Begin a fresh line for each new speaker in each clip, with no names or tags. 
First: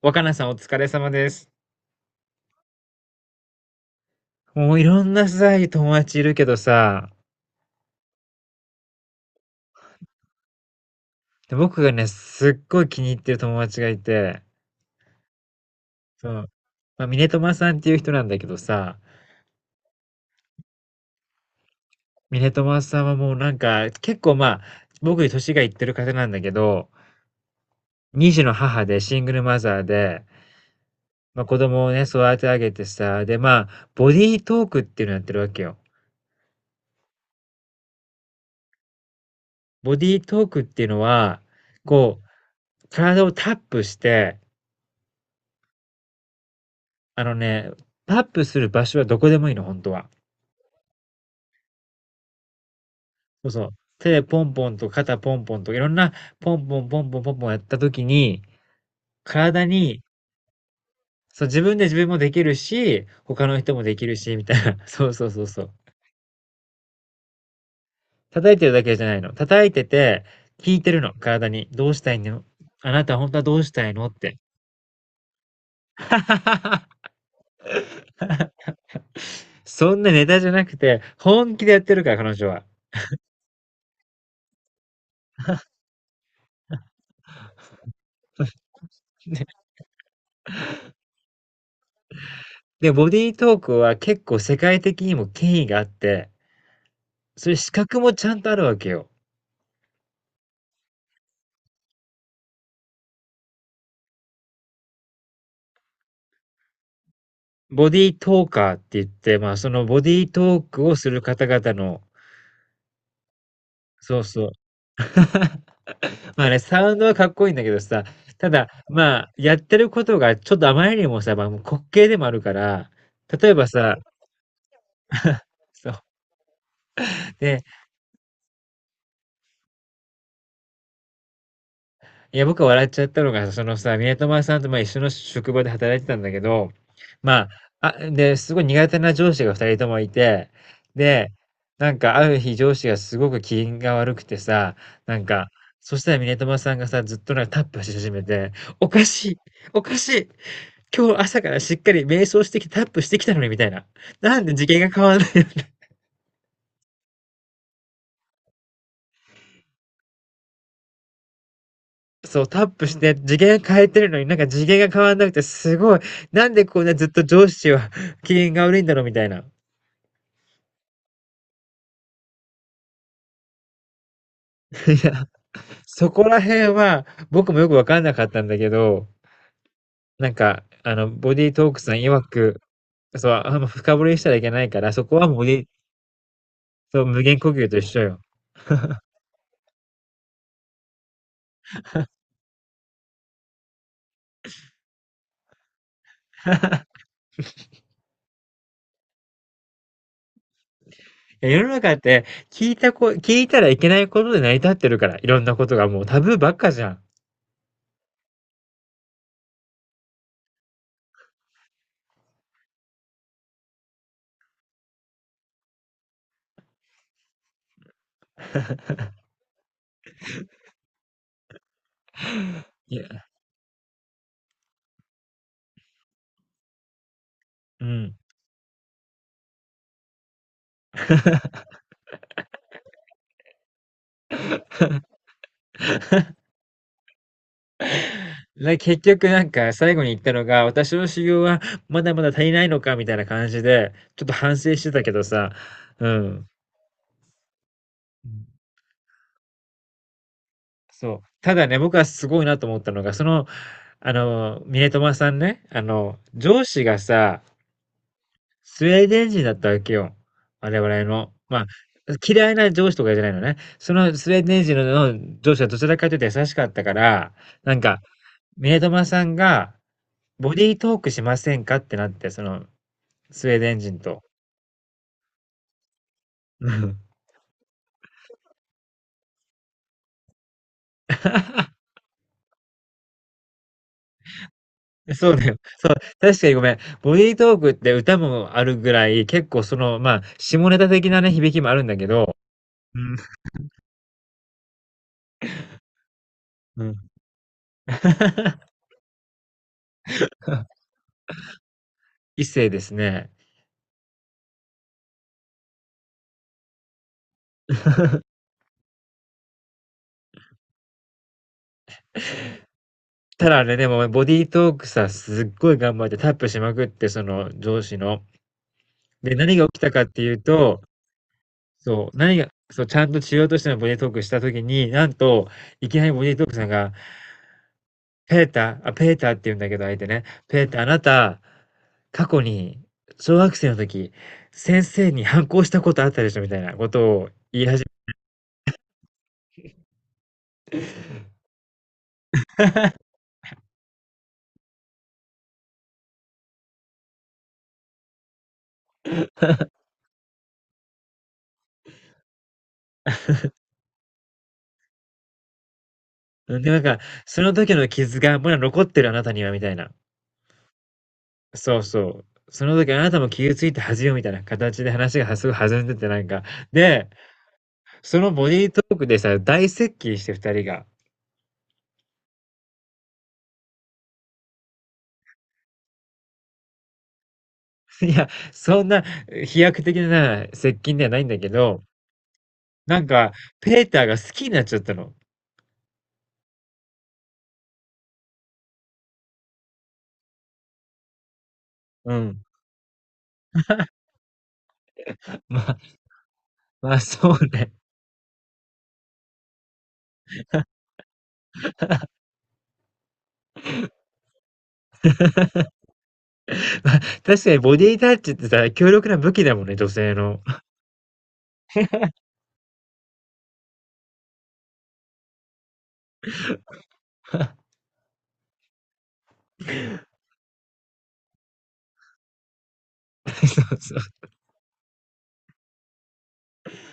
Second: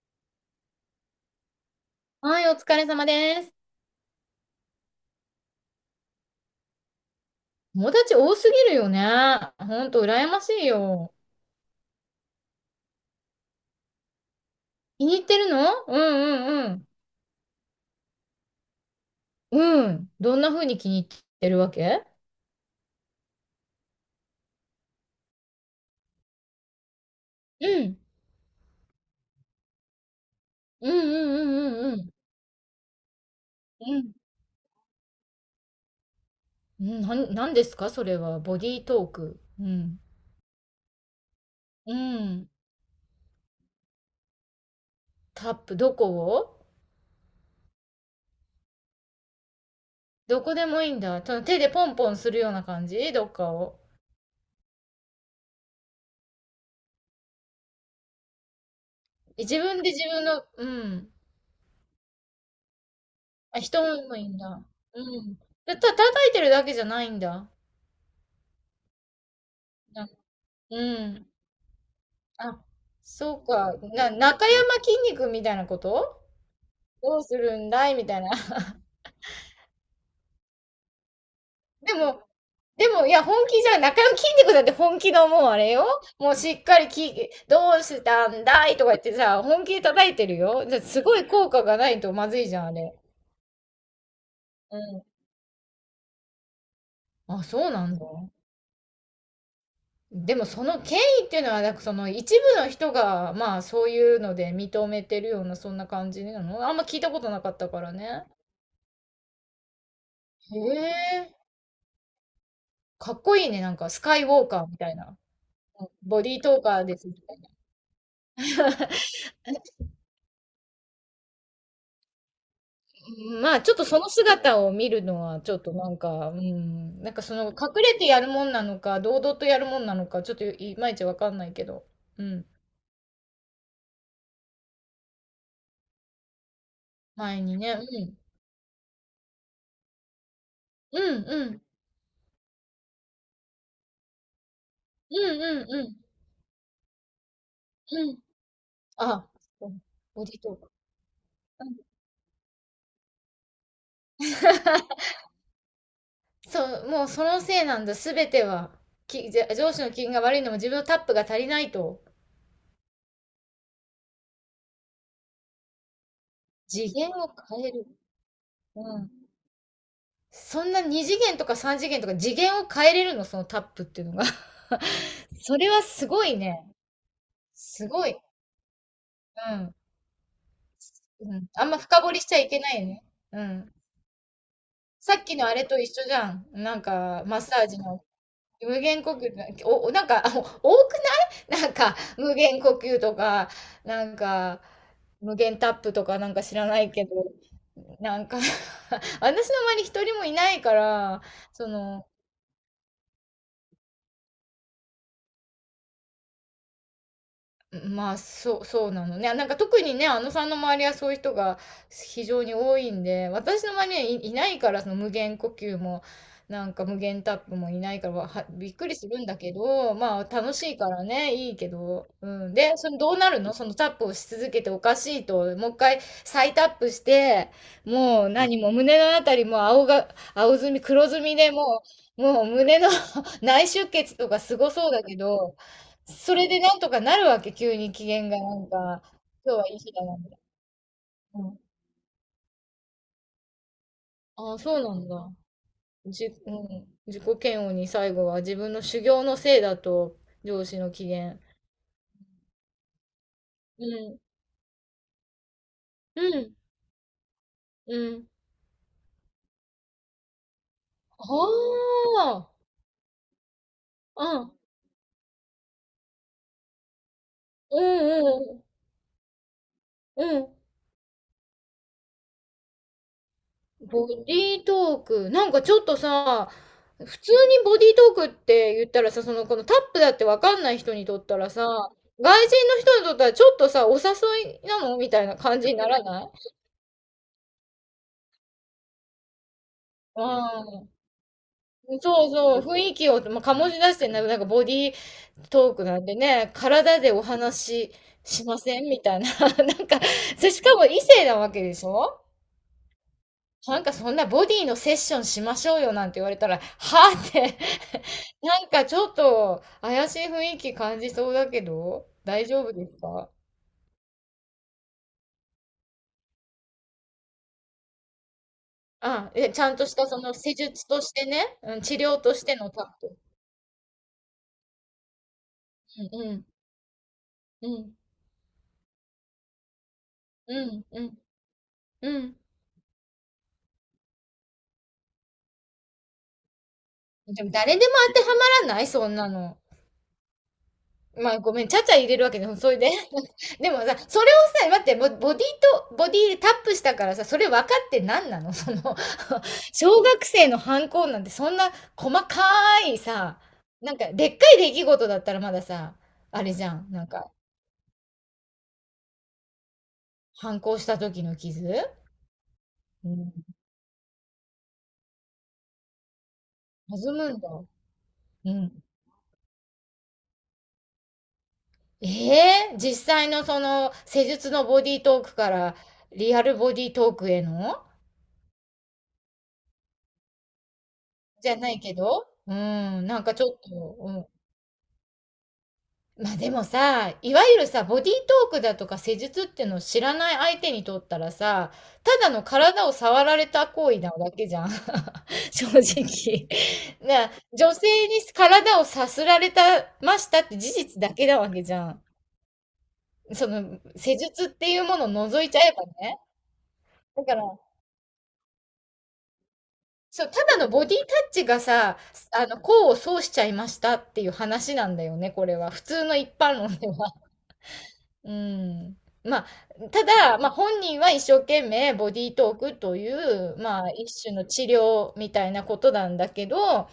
若菜さんお疲れ様です。
はい、お疲れ様です。
もういろんなさ、友達いるけどさ、
友達多すぎるよね。ほんと、羨ましいよ。
で僕がね、すっごい気に入ってる友達がいて、
気に入ってるのう
そう、
んうん
まあ、ミネトマさんっていう人なんだけどさ、
うん。うん。どんな風に気に入ってるわけ。
ミネトマさんはもうなんか、結構まあ、僕より年がいってる方なんだけど、
うん。
二児の母でシングルマザーで、
うんうんう
ま、子
んう
供を
んう
ね、
ん。
育て上げてさ、で、まあ、
う
ボ
ん。
ディートークっていうのやってるわけよ。
うん、なんですかそれは。ボディートーク。う
ボ
ん。
ディートークっていうのは、
う
こう、
ん。
体をタップして
タップ、どこを。
あのね、タップする場所はどこでもいいの、本当は。
どこでもいいんだ。その手でポンポンするような感じどっ
そう
か
そう。
を。
手でポンポンと肩ポンポンといろんなポンポンポンポンポンポンやった時に、
自
体
分で
に、
自分の、うん。
そう、自分で自分もできるし、他の
あ、
人も
人
でき
も
る
いい
し
ん
みた
だ。
いな。
う
そうそう
ん。
そうそう。
叩いてるだけじゃないんだ。
叩いてるだけじゃないの。叩いて
な、
て、聞
う
いてるの、
ん。
体に。どうしたいの、
あ、
あなた本当は
そう
どうし
か。
たいのって。
中山筋肉みたいなこと、 どうするんだいみたいな。
そんなネタじゃなくて、本気でやって
で
るから、
も、
彼女は。
でも、いや、本気じゃん、な筋肉まんだって本気のもうあれよ。もうしっかりき、どうしたんだいとか言ってさ、本 気で叩いてるよ。じゃ、すごい効果がないとまずいじゃん、あ
で、
れ。
ボディートークは結構世
う
界的
ん。
にも権威があって、
あ、
そういう
そう
資
なん
格
だ。
もちゃんとあるわけよ。
でもその権威っていうのは、なんかその一部の人が、まあそういうので認めてるような、そんな感じなの、あんま聞いたことなかったか
ボ
ら
ディー
ね。
トーカーって言って、まあ、そのボディート
へ
ークをする
え。
方々の。
かっこいいね、なんかスカ
そう
イウォ
そ
ー
う。
カーみたいな。うん、ボディー
まあ
ト
ね、
ーカ
サ
ー
ウ
で
ンド
す。
はかっこいいんだけどさ、ただ、まあ、やってることがちょっとあまりにもさ、まあ、もう滑稽でもあるから、例え
まあ
ば
ちょっと
さ、
その姿を見るのはちょっとな
そ
ん
う、
か、うん、なんかその隠
ね、
れてやるもんなのか、堂々とやるもんなのか、ちょっといまいちわかんないけど。う
いや、
ん。
僕は笑っちゃったのが、そのさ、宮友さんとまあ一緒の職場で働いてたんだけど、
前
ま
にね、う
あ、あ、
ん。
で、すごい苦手な上司が二人ともいて、
うん
で、
うん
なんかある日上司がすごく機嫌が悪くてさ、
う
なん
ん
か、
うんう
そ
ん
したら宮友さんがさ、ずっとなんかタップし始
うん。
めて、おか
あ、
しい、
そう
おかし
ボ
い、
ディートーカ
今日朝から
ー。う
し
ん、
っかり瞑想してきてタップしてきたのにみたいな。なんで次元が変わんないの。
そう、もうそのせいなんだ、すべては。じゃ上司の機嫌が悪いのも自分のタップが足りないと。
そう、タップして、次元変えてるのになんか次元が変わんなくて、すごい、なんでこん
次
なずっ
元
と
を
上
変
司
える。
は 機嫌が悪いんだ
う
ろう
ん。
みたいな。い
そんな2次元とか3次元とか次元を変えれるの、そのタップっていうのが。
や、
それはす
そこ
ごい
ら
ね。
辺は僕もよくわ
す
かん
ご
な
い。
かったんだけど、
うん。
ボ
うん。
ディー
あ
ト
ん
ー
ま
クさん
深掘
曰
りしちゃいけ
く、
ないね。
そう、
う
あんま
ん。
深掘りしたらいけないから、そ
さ
こ
っ
はも
き
うボ
のあ
デ
れ
ィ、
と一緒じゃん。なん
そう、無
か、
限
マッ
呼
サ
吸
ー
と
ジ
一緒
の
よ。
無限呼吸、なんか、あ多くないなんか、無限呼吸とか、なんか、無限タップとかなんか知らない けど、なんか 私の周り一人もいないから、
いや、世
そ
の中っ
の、
て聞いたらいけないことで成り立ってるから、いろんなことがもうタブーばっかじゃん。
まあ、そう、そうなのね。なんか特にね、あのさんの周りはそういう人が非常に多いんで、私の周りにないから、その無限呼吸も、なんか無限タップもいないから、びっくりするんだけど、まあ楽しいからね、いいけど。うん。で、そ
い
の
や、
どうなるの、そのタップをし続けておかしいと、もう一回再タップして、
うん。
もう何も胸のあたりも青が、青ずみ、黒ずみでもう、もう胸の 内出血とかすごそうだけど、それでなんとかなるわけ、急に機嫌がなん
な、結
か、
局なん
今日は
か
いい日
最後
だ
に
な、
言っ
み
た
たい
のが、私の修
な。
行
う
は
ん。
まだまだ足りないのかみたいな感じで、ちょっと
あ
反
あ、
省
そ
し
う
て
な
た
ん
けど
だ。
さ、う
う
ん。
ん。自己嫌悪に最後は自分の修行のせいだと、上司の機
そう。
嫌。
ただね、僕はすごいなと思ったのが、その、
う
あ
ん。
の、ミネトマさんね、あの、
うん。
上司がさ、
うん。
スウェーデン人だったわけよ。我々の。
あ
まあ、嫌
あ。
いな上司とかじゃないのね。その
う
スウェー
ん。
デン人の上司はどちらかというと優しかったから、なん
う
か、
んうん
ミネトマさんが、
うん。う
ボ
ん。
ディートークしませんかってなって、その、スウェーデン人
ボデ
と。
ィートーク。なんかちょっとさ、
うん。
普通にボディートークって言ったらさ、その、このタップだってわかんない人にとったらさ、外人の人にとったらちょっとさ、お誘いなのみたい
そう
な
だよ。
感じにな
そう、
らない。
確かにごめん。ボディートークって歌もあるぐらい、結構その、まあ、下ネタ
う
的なね、響きもあるんだ
ん。
け
そう
ど。
そう、雰囲気を、まあ、醸し出してんだけど、なんかボディートークなんでね、
うん、うん。
体でお話ししま せんみたいな。なんか、それしかも異性なわけでしょ。
異性ですね。
なんかそんなボディのセッションしましょうよなんて言われたら、はぁって、なんかちょっと怪しい雰囲気感じそうだけど、大丈夫ですか。
ただあれでもボディートークさ、すっごい頑張ってタップしまくって、その上司の。
あ、
で、
え、
何
ち
が
ゃん
起き
と
た
し
か
た
っ
そ
てい
の
う
施
と、
術としてね、うん、治
そう、
療と
何
し
が、
ての
そう、
タ
ち
ッ
ゃん
プ。
としようとしてのボディートークした時に、なんと、いきなり
うん、
ボデ
う
ィート
ん、
ークさんが
うん、
ペーター、あ、ペーターって言うんだけど、相手ね。
う
ペーター、
ん、
あな
うん。
た、
う
過
ん、
去に、小学生の時、先生に反抗したことあったでしょみたいなことを。
でも誰でも当てはまらないそんなの。まあごめん、ちゃちゃ入れるわけでも、それで。でもさ、それをさ、待って、ボディでタップしたからさ、それ分かって何なのその 小学生の反抗なんてそんな細かいさ、なんかでっかい出来事だったらまださ、あれ
うん
じ
で、
ゃ
なん
ん。
か、
なんか、
その時の傷がまだ残ってるあなたには、みたいな。
反抗した時の傷。
そうそう。その時あ
う
なたも
ん。
傷ついて恥よ、みたいな形で話がすごい弾んでて、なんか。
弾
で、
むんだ。
そのボ
う
ディート
ん。
ークでさ、大接近して二人が。
ええ、実際のその施術のボディートークからリアルボディートークへの、
いや、そんな飛躍的な接近ではないんだけ
じゃない
ど、
けど、う
なん
ん、なん
か、
かちょっ
ペー
と、
ター
う
が
ん。
好きになっちゃったの。
ま、あでもさ、いわゆるさ、ボディートークだとか施術っていうのを知らない相手にとったらさ、
う
ただ
ん。
の体を触られた行為 なだけじゃん。
ま
正
あ
直。
まあ、そ
な、
うね。
女性に体をさすられたましたって事実だけなわけじゃん。その施術っていうものを除いちゃえばね。
まあ、
だから、
確かにボディタッチってさ、強力な武器だもんね、女性
そう、
の。
ただのボディタッチがさ、あの、功を奏しちゃいましたっていう話なんだよね、これは。普通の一般論では。うん。まあ、ただ、まあ、本人は一生懸命ボディートークという、
そう
まあ、
そう。
一種の治療みたいなことなんだけど、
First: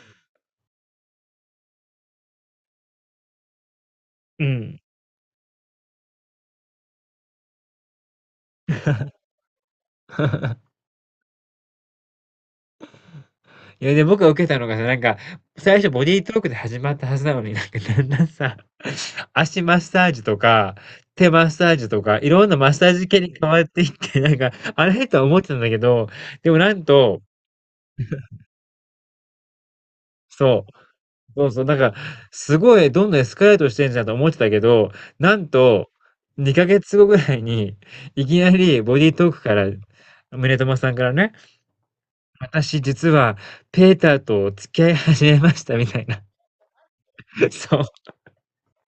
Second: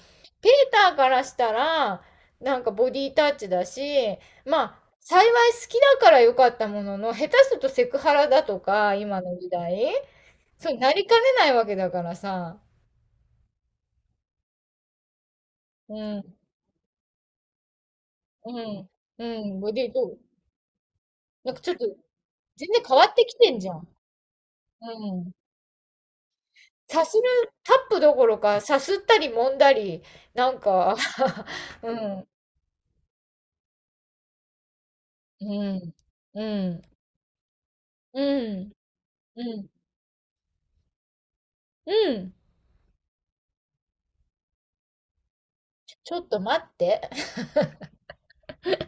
ペーターからしたら、なんかボディータッチだし、
う
ま
ん。
あ、幸い好きだから良かったものの、下手するとセクハラだとか、今の時代、そうなりかねないわけだからさ、
いや、で、僕が受けたのがさ、なんか、最初
う
ボディー
ん、
トークで始まったはずなのに、なんかだんだん
う
さ、
ん、うん、
足
ボ
マッ
ディー
サ
トー
ー
ク、
ジとか、手マッ
なんか
サ
ちょ
ー
っと
ジとか、いろんなマ
全
ッ
然
サー
変わ
ジ
っ
系
て
に
き
変
てん
わっ
じゃん。
ていって、なんか、あれ？と
う
は
ん、
思ってたんだけど、でもなん
さす
と、
る、タップどころか、さすったり揉んだり、なん
そう。
か
そうそう、なん
う
か、
ん、
すごいどんどんエスカレートしてんじゃんと思ってたけど、な
う
んと、
ん、
2
う
ヶ
ん、
月後ぐらいに、いき
う
な
ん、
りボディートーク
う
から、
ん、
宗友さんからね、
うん。
私実はペーターと付き合い始めましたみたい
ちょ
な。
っと待って。
そう、
タッ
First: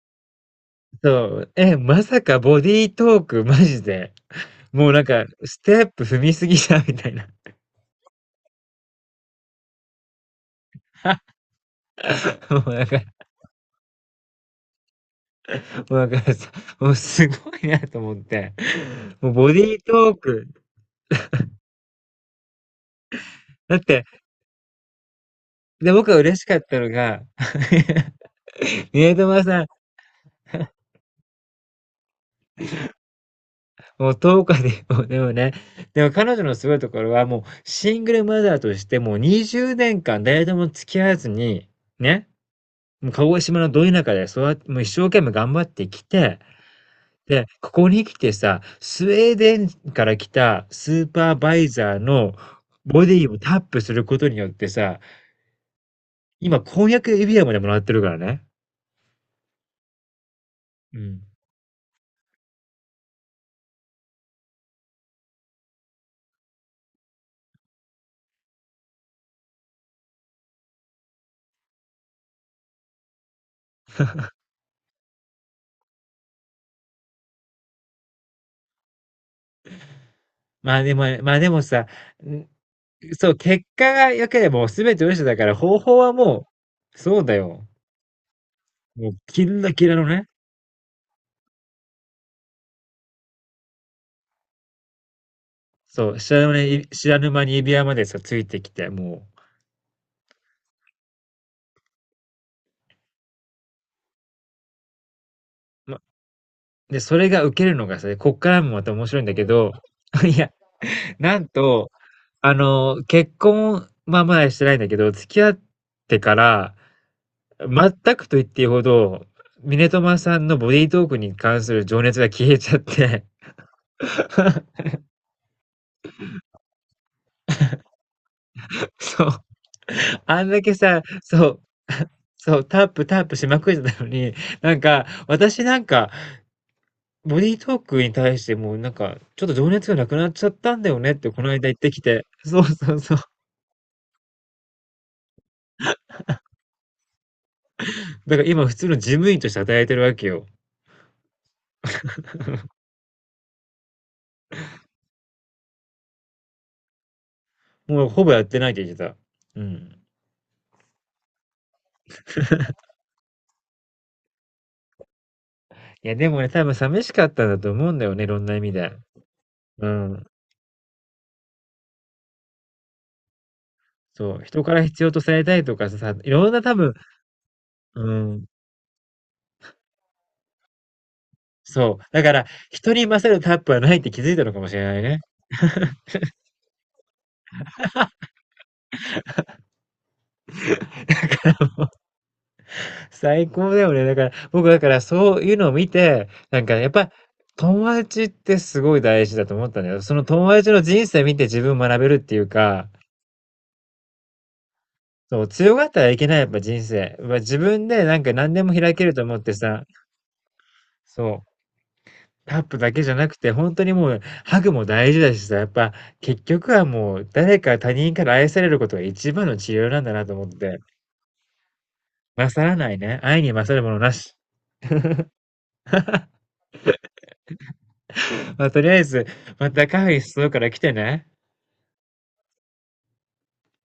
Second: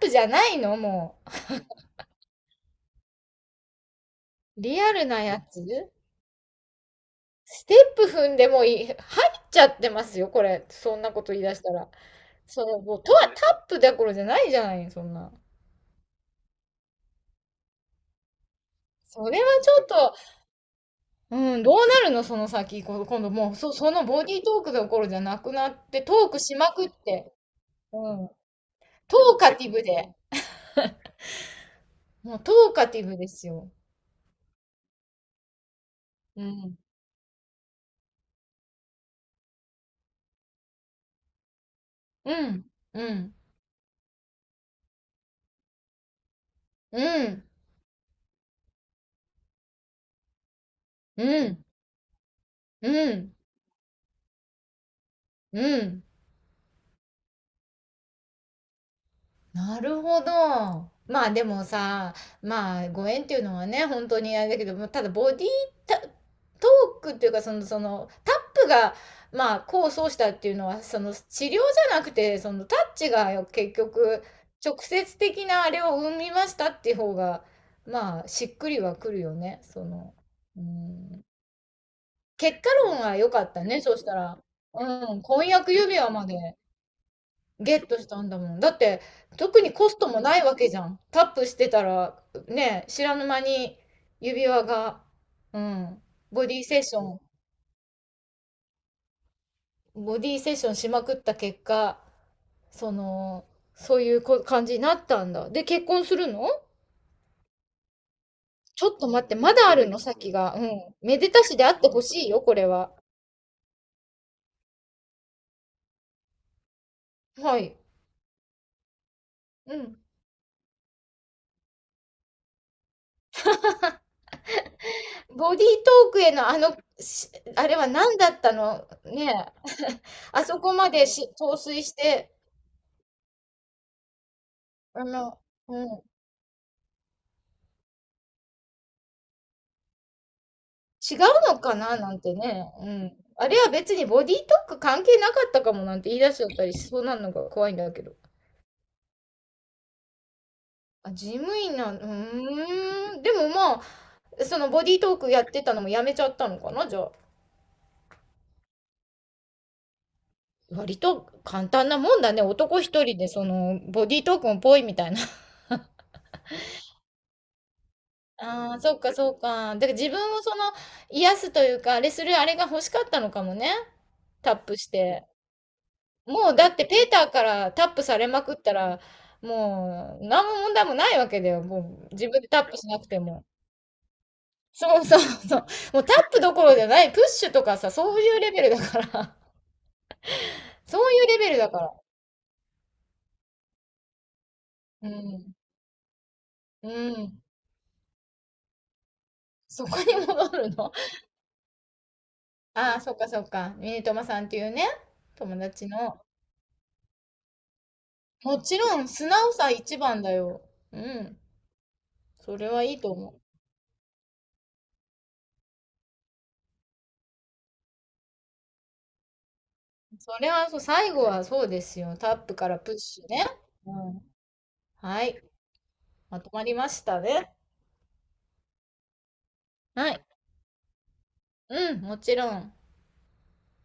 プじゃないの
そ
もう。
う。え、まさかボディートークマジで、
リ
も
ア
うなん
ルな
か、
やつ、
ステップ踏みすぎじゃんみたいな。
ステップ踏んでもいい。入っちゃってますよ、これ。そんなこと 言い出したら。
も
そ
う
の、
なん
も
か、
う、とはタップどころじゃないじゃない、そんな。
もうなんかさ、もうすごいなと思って。
そ
もう
れは
ボデ
ち
ィー
ょっ
ト
と、
ーク。
うん、どうなるの、その先。今度もう、
だっ
そ
て
のボディートークどころじゃなくなっ
で、
て、
僕
ト
は
ー
嬉
ク
しか
し
っ
ま
た
く
の
っ
が、
て。う ん。
宮
トー
友
カ
さ
テ
ん、
ィブで。もうトーカティブですよ。
もう10日で、もうでもね、でも彼女
う
のすご
ん。
いところは、もうシングルマザーとして、もう20年間誰とも付き合わずに、ね、
うん。う
もう鹿
ん。
児島のど田舎で、そうやって、もう一生懸命頑張ってきて、
うん。
で、ここに来てさ、スウェーデンから来たスー
う
パーバ
ん。
イザーの
う
ボディ
ん。
をタップすることによってさ、
うん。
今、婚約指輪までもらってるからね。
なるほど。
うん。
まあでもさ、まあご縁っていうのはね、本当にあれだけど、もただボディータトークっていうか、その、その、タップが、まあ、功を奏したっていうのは、その、治療じゃなくて、その、タッチが結局、直接的なあれを生みましたっていう方が、まあ、しっくりはくるよね、その、う
まあでも、
ん。
まあでもさ、
結果論は
そ
良
う、
かった
結
ね、
果
そうし
が
た
良
ら。
ければもう全て
うん、
嘘だか
婚
ら、
約
方
指
法
輪
は
ま
も
で。
う、そうだよ。
ゲットしたんだもん。だって、
もう、キ
特
ン
に
ラキ
コ
ラ
ス
の
トも
ね、
ないわけじゃん。タップしてたら、ね、知らぬ間に指輪が、うん、
そう、知
ボ
らぬ
ディセッ
ね、
ショ
知ら
ン、
ぬ間に指輪までさ、ついてきて、も
ボディセッションしまくった結果、その、そういう感じになったんだ。で、結
う、ま、
婚するの。
で、それが受けるのがさ、こっからもま
ちょ
た
っ
面
と
白い
待
ん
っ
だ
て、
け
まだ
ど、
あるの 先
いや、
が。うん。めで
な
た
ん
しであって
と、
ほしいよ、こ
あ
れは。
の、結婚、まあまだしてないんだけど、付き合ってから、
はい。
全くと言っていいほど、
う
ミネ
ん。
トマさんのボディートークに関する情熱が消えちゃって、
ボディートークへのあの、あれは何だったの
そ
ね
う。
え。
あ
あ
ん
そ
だ
こ
け
ま
さ、
で
そ
陶
う、
酔し て、
そう、タップタップしまくってたのに、なん
あ
か、
の、
私なん
うん、
か、ボディートークに対してもうなんか、ちょっと情熱がなくなっちゃったんだよね
違
っ
う
て、この
の
間言っ
か
て
な
き
なん
て。
て
そう
ね、う
そうそ
ん。
う。
あれは別にボディートーク関係なかったかもなんて言い出しちゃったりしそうなのが怖いんだけど。
だから今普通の事務員として働いてるわけよ。
あ、事務員なん、うーん。でもまあ、そのボディートークやってたのもやめちゃったのかな、じゃあ。
もうほぼやってないって言ってた。うん。
割と簡単なもんだね。男一人でそのボディートークもぽいみたいな。
いや、でもね、多分寂しかったんだと思うんだよね、いろんな意味
ああ、
で。
そっかそっか。だか
う
ら自分
ん。
をその癒すというか、あれするあれが欲しかったのかもね。
そう、
タッ
人か
プ
ら
し
必要と
て。
されたいとかさ、いろ
も
ん
う
な
だ
多
って
分、
ペーターからタッ
う
プされま
ん。
くったら、もう何も問題もないわけだよ。
そう。
もう
だ
自
か
分
ら、
でタップし
人
な
に
くて
勝る
も。
タップはないって気づいたのかもしれな
そ
い
うそ
ね。
うそう。もうタップどころじゃない、プッシュとかさ、そういうレベルだから。そういうレベルだから。
最高だよね。だから、僕だから
う
そう
ん。
いうのを見て、なんかねや
う
っぱ
ん。
友達ってすごい大事だと思ったん
そ
だ
こ
よ。その
に
友
戻
達
る
の
の。
人生見て自分学べるっていうか、
ああ、そっかそっか。ミニトマさんっていうね、
そう、
友
強が
達
ったらい
の。
けない、やっぱ人生。まあ自分でなんか何
も
でも
ち
開
ろ
け
ん、
ると
素
思っ
直
て
さ
さ、
一番だよ。うん。
そう、
そ
タッ
れ
プ
は
だ
いい
けじ
と
ゃな
思
く
う。
て、本当にもうハグも大事だしさ、やっぱ結局はもう誰か他人から愛されることが一番の治療なんだなと
そ
思っ
れはそ
て、
う、最後はそうですよ。タップ
勝
か
ら
ら
な
プ
い
ッ
ね。
シュ
愛
ね。
に勝るも
う
のな
ん。
し。
はい。まとまりましたね。
まあとりあえず、またカフ
は
ェに
い。
誘うから来てね。
うん、もちろん。